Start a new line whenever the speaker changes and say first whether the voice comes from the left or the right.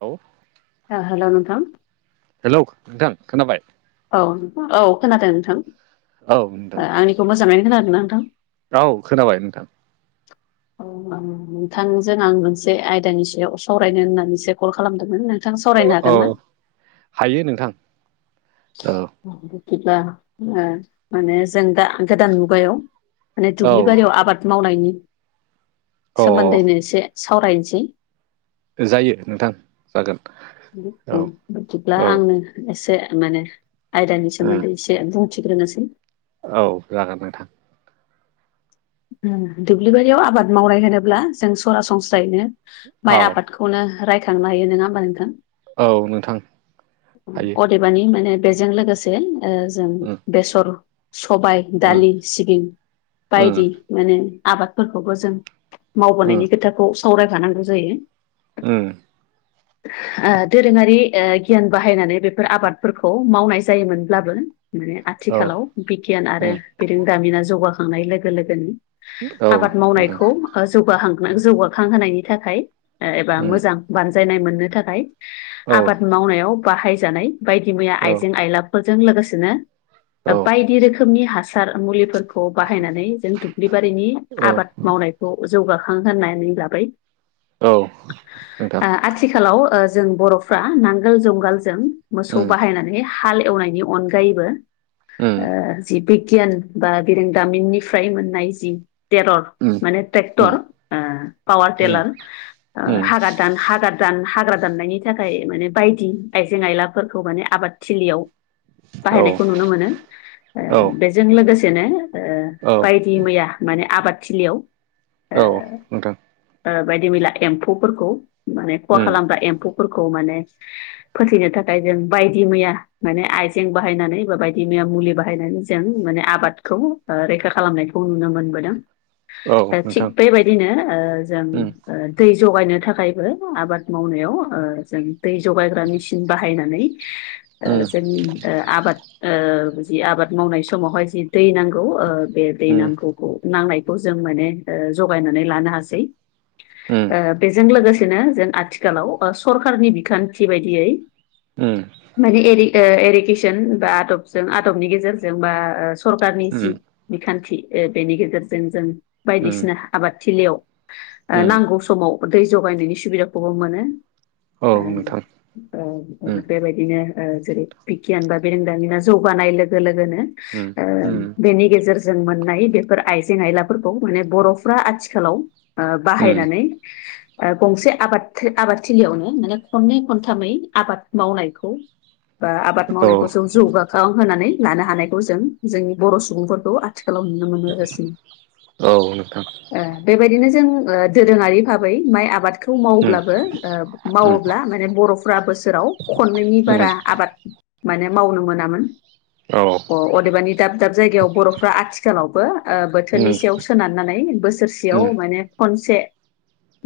right: औ
left: हेल' नोंथाम
right: हेलौ नोंथां खोनाबाय
left: औ औ खोनादों नोंथां
right: औ नोंथां
left: आंनिखौ मोजाङैनो खोनादोंना नोंथां
right: औ खोनाबाय नोंथां
left: [inaudible] औ नोंथांजों आं मोनसे आयदानि सायाव सावरायनो होननानैसो कल खालामदोंमोन नोंथां सरायनो हागोन ना
right: औ हायो नोंथां औ
left: बिबा माने जों गोदान मुगायाव माने दुब्लि
right: औ
left: बारियाव आबाद मावनायनि सोमोन्दैनो
right: अ
left: एसे सावरायनोसै
right: जायो नोंथां जागोन औ
left: बिदिब्ला
right: औ
left: आंो एसे माने आयदानि
right: उम
left: सोमोन्दै एसे बुंथिग्रोनोसै
right: औ जागोन न थां
left: दुब्लिबारियाव आबाद मावनाय होनोब्ला जों सरासनस्रायैनो माइ
right: औ
left: आबादखौनो रायखांनो हायो नङा होमबा नोंथां
right: औ नोंथां हायो
left: अदेबानि माने बेजों लोगोसे ओ जों
right: उम
left: बेसर सबाय
right: उम
left: दालि सिबिं
right: उम
left: बायदि बिं आबादफोरखौबो जों
right: उम
left: मावबोनायनि खोथाखौ सावरायफानांगौ जायो
right: उम
left: [inaudible] ओ दोरोङारि ओ गियान बाहायनानै बेफोर आबादफोरखौ मावनाय जायोमोनब्लाबो माने
right: औ
left: आथिखालाव बिगियान आरो
right: उम
left: बिरोंदामिना जौगाखांनाय लोगो लोगोनि
right: औ
left: आबाद
right: नोंथां
left: मावनायखौ जौगां जौगाखांहोनायनि थाखाय एबा
right: उम
left: मोजां बानजायनाय मोननो थाखाय
right: औ
left: आबाद मावनायाव बाहायजानाय बायदि मैया
right: औ
left: आइजें आइलाफोरजों लोगोसेनो
right: औ
left: बायदि रोखोमनि हा सार मुलिफोरखौ बाहायनानै बेबारिनि
right: औ
left: आबाद मावनायखौ जौगाखां होननानै लाबाय
right: औ नोंथां
left: आथिखालाव जों बर'फ्रा नांगोल जंगालजों मोसौ
right: उम
left: बाहायनानै हाल एवनायनि अनगायैबो
right: उम
left: जिब बिगियान बा गरोंदामिननिफ्राय मोननाय जि तेरर
right: उम
left: माने ट्रेक्टर
right: उम
left: पावार
right: उम
left: टेलार
right: उम
left: हागार दान हागार दान दान हाग्रा दाननायनि थाखाय माने बायदि आइजें आयलाफोरखौ माने आबाद थिलियाव
right: औ
left: बाहायनायखौ नुनो मोनो
right: औ
left: बेजों लोगोसेनो
right: औ
left: बायदि मैया माने आबाद थलियाव
right: औ नोंथां
left: बायदि मैला एम्फौफोरखौ माने खहा
right: उम
left: खालामग्रा एम्फौ फोरखौ माने फोथैनो थाखाय जों बायदि मैया माने आइजें बाहायनानै बा बायदि मैया मुलि बाहायनानै जों माने आबादखौ रैखा खालामनायखौ नुनो मोनो
right: औ
left: दा
right: नोंथां
left: थिग बेबायदिनो ओ जों
right: उम
left: ओ दै जगायनो थाखायबो आबाद मावनायाव जों दै जगायग्रा मिसिन बाहायनानै
right: उम
left: जों आबाद जि आबाद मावनाय समावहाय जि दै नांगौ बे दै
right: उम
left: नांगौखौ नांनायखौ जों माने जगायनानै लानो हासै
right: उम
left: बेजों लोगोसे बिदिनो जों आथिखालाव सरखारनि बिखान्थि बायदियै
right: उम
left: माने एरि एरिगेसन बा आदबजों आदबनि गेजेरजों बा ओ सरखारारनि जि
right: उम
left: बिखान्थि बेनि गेजेरजों जों
right: उम
left: बायदिसिना आबादथिलियाव
right: उम
left: नांगौ समाव दै जगायनायनि सुबिदाखौबो मोनो
right: औ नोंथां उम
left: बेबायदिनो जेरै बिगियान बा बिरोंदामिना जौगानाय लोगो लोगोनो
right: उम उम
left: बेनि गेजेर जों मोननाय बेफोर आइजें आयलाफोरखौ माने बर'फ्रा आथिखालाव
right: उम
left: बाहायनानै गंसे आबाद आबादथिलियावनो माने खननै खनथामै आबाद मावनायखौ बा आबाद
right: औ
left: मावनायखौ जों जौगाखां होननानै लानो हानायखौ जों जोंनि बर' सुबुंफोरखौ आथिखालाव नुनो मोनबोगासिनो
right: औ नोंथां
left: ओ बेबायदिनो जों दोरोङारि भाबै माइ आबादखो खौ
right: उम
left: मावोवब्लाबो
right: उम
left: मावोब्ला माने बर'फ्रा बोसोराव खननैनि
right: उम
left: बारा आबाद माने मावनो मोनामोन
right: औ
left: अ अदेबानि दाब दाब जायगायाव बर'फ्रा आथिखालावबो बोथोर
right: उम उम औ उम
left: थोरनि सायाव सोनारनानै
right: उम
left: बोसोरसेयाव माने खनसे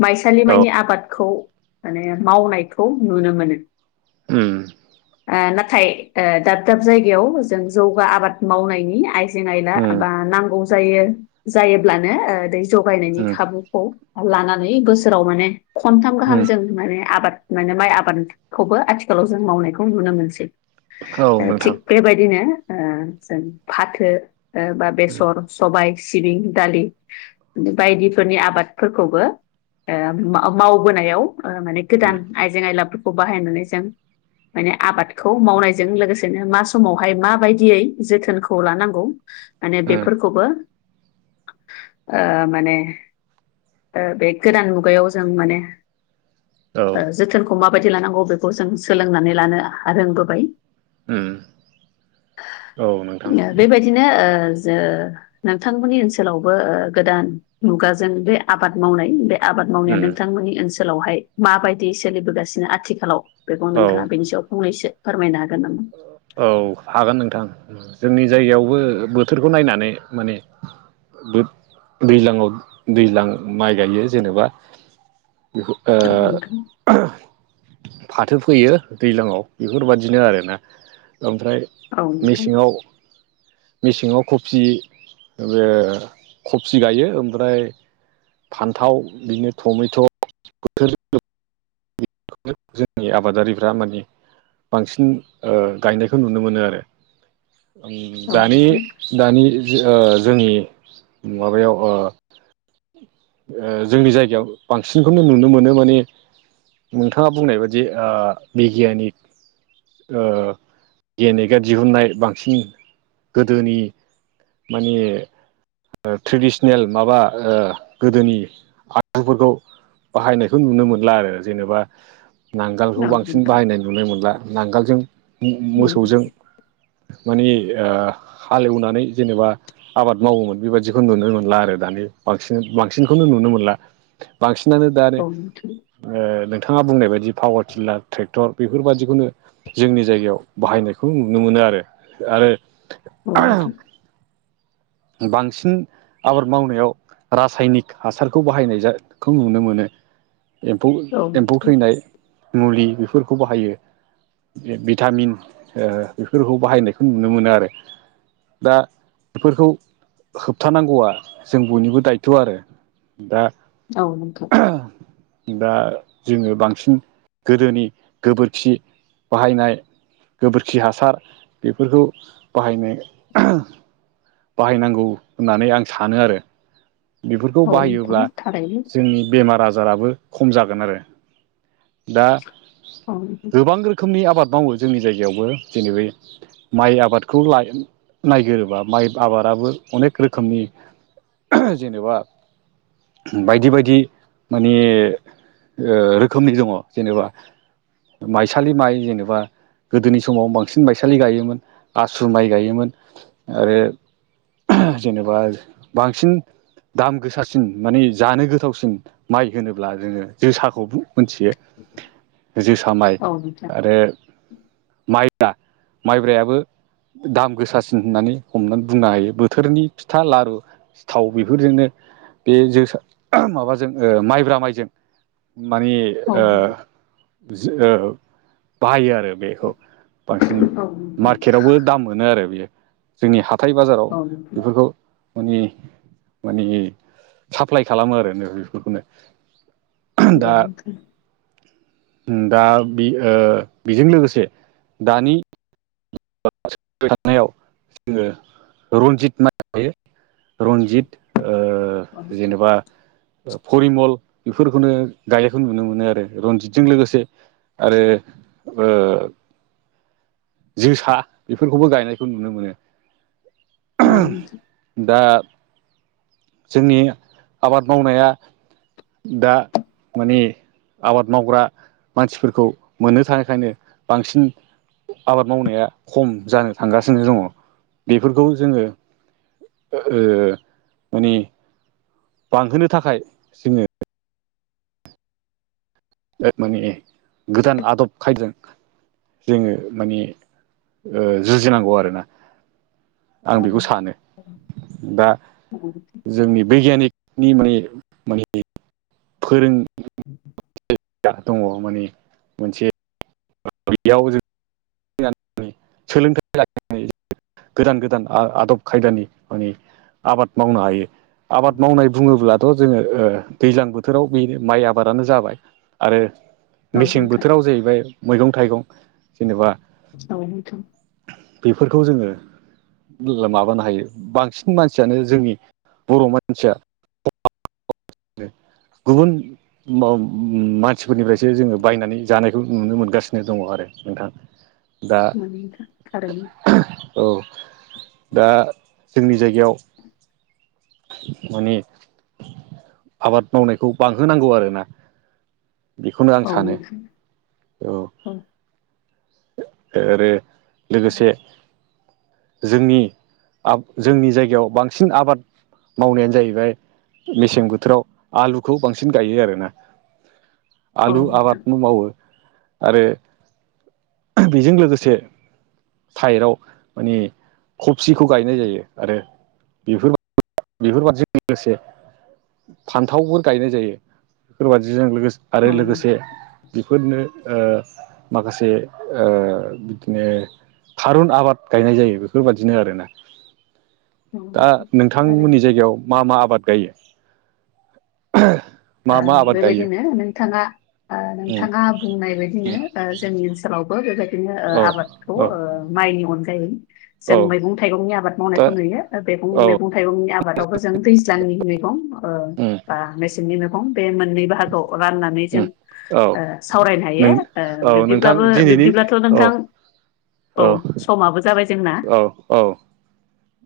left: माइसालिमानि आबादखौ माने मावनायखौ नुनो मोनो
right: उम
left: नाथाय दाब दाब जायगायाव जों जौगा आबाद मावनायनि आइ नायला बा
right: उम
left: नांगौ जायो जायोब्लानो दै जगायनायनि खाबुखौ लानानै बोसोराव माने खनथाम गाहाम
right: उम
left: जों माने आबाद माने माइ आबादखौबो आथिखालाव जों मावनायखौ नुनो मोनसै।
right: औ
left: ओ थिग
right: नोंथां
left: बेबायदिनो ओ जों फाथो बा
right: उम
left: बेसर सबाय सिबिं दालि बायदिफोरनि आबादफोरखौबो ओ मा-मावबोनायाव माने गोदान
right: उम
left: आइजें आयलाफोरखौ बाहायनानै जों माने आबादखौ मावनायजों लोगोसेनो मा समावहाय माबायदियै जोथोनखौ लानांगौ माने
right: उम
left: बेफोरखौबो ओ माने ओ बे गोदान मुगायाव जों माने
right: औ
left: ओ जोथोनखौ माबायदि लानांगौ बेखौ जों सोलोंनानै लानो रोंबोबाय।
right: उम औ नोंथां
left: ओ बेबायदिनो ओ जो नोंथांमोननि ओनसोलावबो ओ गोदान मुगाजों बे आबाद मावनाय बे आबाद मावनाया
right: उम
left: नोंथांमोननि ओनसोलाव हाय माबायदि सोलिबोगासिनो आथिखालाव? बेखौ
right: औ
left: नोंथाङा बेनि सायाव फंनैसो फोरम
right: औ हागोन नोंथां। जोंनि जायगायावबो बोथोरखौ नायनानै माने दै-दैज्लाङाव दैज्लां माइ गायो जेनेबा बिखु ओ
left: औ नोंथां
right: फाथो फोयो दैज्लांयाव बेफोर बायदिनो आरोना। ओमफ्राय
left: औ नोंथां
right: मेसेङाव मेसेङाव खफि बे खफि गायो ओमफ्राय फान्थाव बिदिनो टमेट बोथोर बे [inaudible] जोंनि आबादारिफ्रा माने बांसिन ओ गायनायखौ नुनो मोनो आरो।
left: औ
right: दानि
left: नोंथां
right: दानि ओ जोंनि माबायाव ओ ओ जोंनि जायगायाव बांसिनखौनो नुनो मोनो माने नोंथाङा बुंनाय बायदि ओ बिगियानिक ओ गेनेगा दिहुननाय बांसिन गोदोनि माने ट्रेडिसनेल माबा ओ गोदोनि हागजुफोरखौ बाहायनायखौ नुनो मोनला आरो जेनेबा नांगोलखौ
left: औ
right: बांसिन
left: नोंथां
right: बाहायनाय नुनो मोनला नांगोलजों मोसौजों माने ओ हालेवनानै जेनेबा आबाद मावोमोन। बेबायदिखौ नुनो मोनला आरो दानि बांसिन बांसिनखौनो नुनो मोनला बांसिन नानो दानो ओ नोंथाङा बुंनाय बायदि पावार टिलार ट्रेक्टर बेफोर बायदिखौनो जोंनि जायगायाव बाहायनायखौ नुनो मोनो आरो आरो
left: औ थे
right: बांसिन आबाद मावनायाव रासायनिक हासारखौ बाहायनायजा खौ नुनो मोनो। एम्फौ एम्फौ थैनाय मुलि बेफोरखौ बाहायो। भिटामिन ओ बेफोरखौ बाहायनायखौ नुनो मोनो आरो। दा बेफोरखौ होबथानांगौआ जों बयनिबो दायथ आरो दा दा जोङो बांसिन गोदोनि गोबोरखि बाहायनाय गोबोरखि हासार बेफोरखौ बाहायनाय बाहायनांगौ होननानै आं सानो आरो। बेफोरखौ बाहायोब्ला जोंनि बेमार आजाराबो खम जागोन आरो। दा गोबां रोखोमनि आबाद मावो। जोंनि जायगायावबो जोंनि बै माइ आबादखौ लाय नायगोरोबा माइ आबादाबो अनेक रोखोमनि जेनेबा बायदि बायदि माने ओ रो खोमनि दङ जेनेबा माइसालि माइ जेन'बा गोदोनि समाव बांसिन माइसालि गायोमोन आसु माइ गायोमोन आरो जेनेबा बांसिन दाम गोसासिन माने जानो गोथावसिन माइ होनोब्ला जोङो जोसाखौ बु मिथियो जोसा माइ आरो माइ दा माइब्रायाबो दाम गोसासिन होननानै हमनानै बुंनो हायो बोथोरनि फिथा लारु सिथाव बेफोरजोंनो बे जोसा माबाजों ओ माइब्रा माइजों मानि ओ जो ओ बायो आरो। आरो बेखौ बांसिन मार्केटआवबो दाम मोनो आरो बेयो जोंनि हा थाय बाजाराव बेफोरखौ माने माने साप्लाय खालामो आरो बेफोरखौनो।
left: औे
right: ओम दा बे-ओ-बेजों लोगोसे दानि [unintelligible] जोङो रन्जित माइखौ गायो। रन्जित ओ जेनेबा फरिमल बेफोरखौनो गायनायखौ नुनो मोनो आरो रनजितजों लोगोसे आरो ओ
left: [inaudible]
right: जोसा बेफोरखौबो गायनायखौ नुनो मोनो। दा जोंनि आबाद मावनाया दा माने आबाद मावग्रा मानसिफोरखौ मोननो थांयिखायनो बांसिन आबाद मावनाया खम जानो थांगासिनो दङ बेफोरखौ जोङो ओ माने बांहोनो थाखाय जोङो माने गोदान आदब खायदों जोङो माने ओ जुजिनांगौ आरोना। आं बेखौ सानो दा जोंनि बैगियानिक नि माने माने फोरों
left: [inaudible]
right: दङ माने मोनसे बेयाव जों [unintelligible] सोलोंथाइ लाखिनानै गोदान गोदान आदब खायदानि माने आबाद मावनो हायो। आबाद मावनाय बुङोब्लाथ' जोङो ओ दैज्लां बोथोराव बे माइ आबादानो जाबाय आरो मेसें बोथोराव जाहैबाय मैगं थाइगं जेनेबा
left: औ नोंथां।
right: बेफोरखौ जोङो माबानो हायो बांसिन मानसियानो जोंनि बर' मानसिया [inaudible] गुबुन मा-मानसिफोरनिफ्रायसो जोङो बायनानै जानायखौ नुनो मोनगासिनो दङ आरो। नोंथां दा औ दा जोंनि जायगायाव माने आबाद मावनायखौ बांहोनांगौ आरोना। बेखौनो आं सानो औ। आरो लोगोसे जोंनि आ जोंनि जायगायाव बांसिन आबाद मावनायानो जाहैबाय मेसें बोथोराव आलुखौ बांसिन गायो आरोना। आलु आबादबो मावो आरो बेजों लोगोसे साइडाव माने खफिखौ गायनाय जायो आरो बेफोर बेफोरबादिजों लोगोसे फान्थावफोर गायनाय जायो बेफोरबायादिजों लोगोसे आरो लोगोसे बेफोरनो ओ माखासे ओ बिदिनो थारुन आबाद गायनाय जायो, बेफोरबादिनो आरोना। दा नोंथांमोननि जायगायाव मा मा आबाद गायो?
left: ओ
right: मा मा आबाद गायो
left: बेबायदिनो नोंथाङा ओ
right: उम
left: नोंथाङा बुंनाय
right: उम
left: बायदिनो ओ जोंनि ओनसोलावबो बेबायदिनो ओ
right: औ
left: आबादखौ ओ
right: औ
left: माइनि अन जों
right: औ
left: मैगं थाइगंनि आबाद
right: दा
left: मावनायखौ नुयो ओ बे
right: औ
left: मैगं थाइगंनि आबादावबो जों दैज्लांनि मै मैगं ओ
right: उम
left: बा मेसेंनि मैगं बे मोननै बाहागोआव राननानै जों
right: उम औ
left: ओ सावरायनो हायो
right: नों
left: ओ
right: औ नोंथां
left: बिब्दिब्लाबो
right: दिनैनि
left: बिब्दिब्लाथ'
right: औ
left: नोंथां औ समाबो जाबाय जोंना
right: औ औ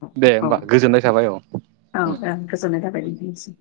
left: औ
right: दे
left: औ
right: होमबा गोजोननाय थाबाय औ उम
left: ओं गोजोननाय थाबाय नों निसिम।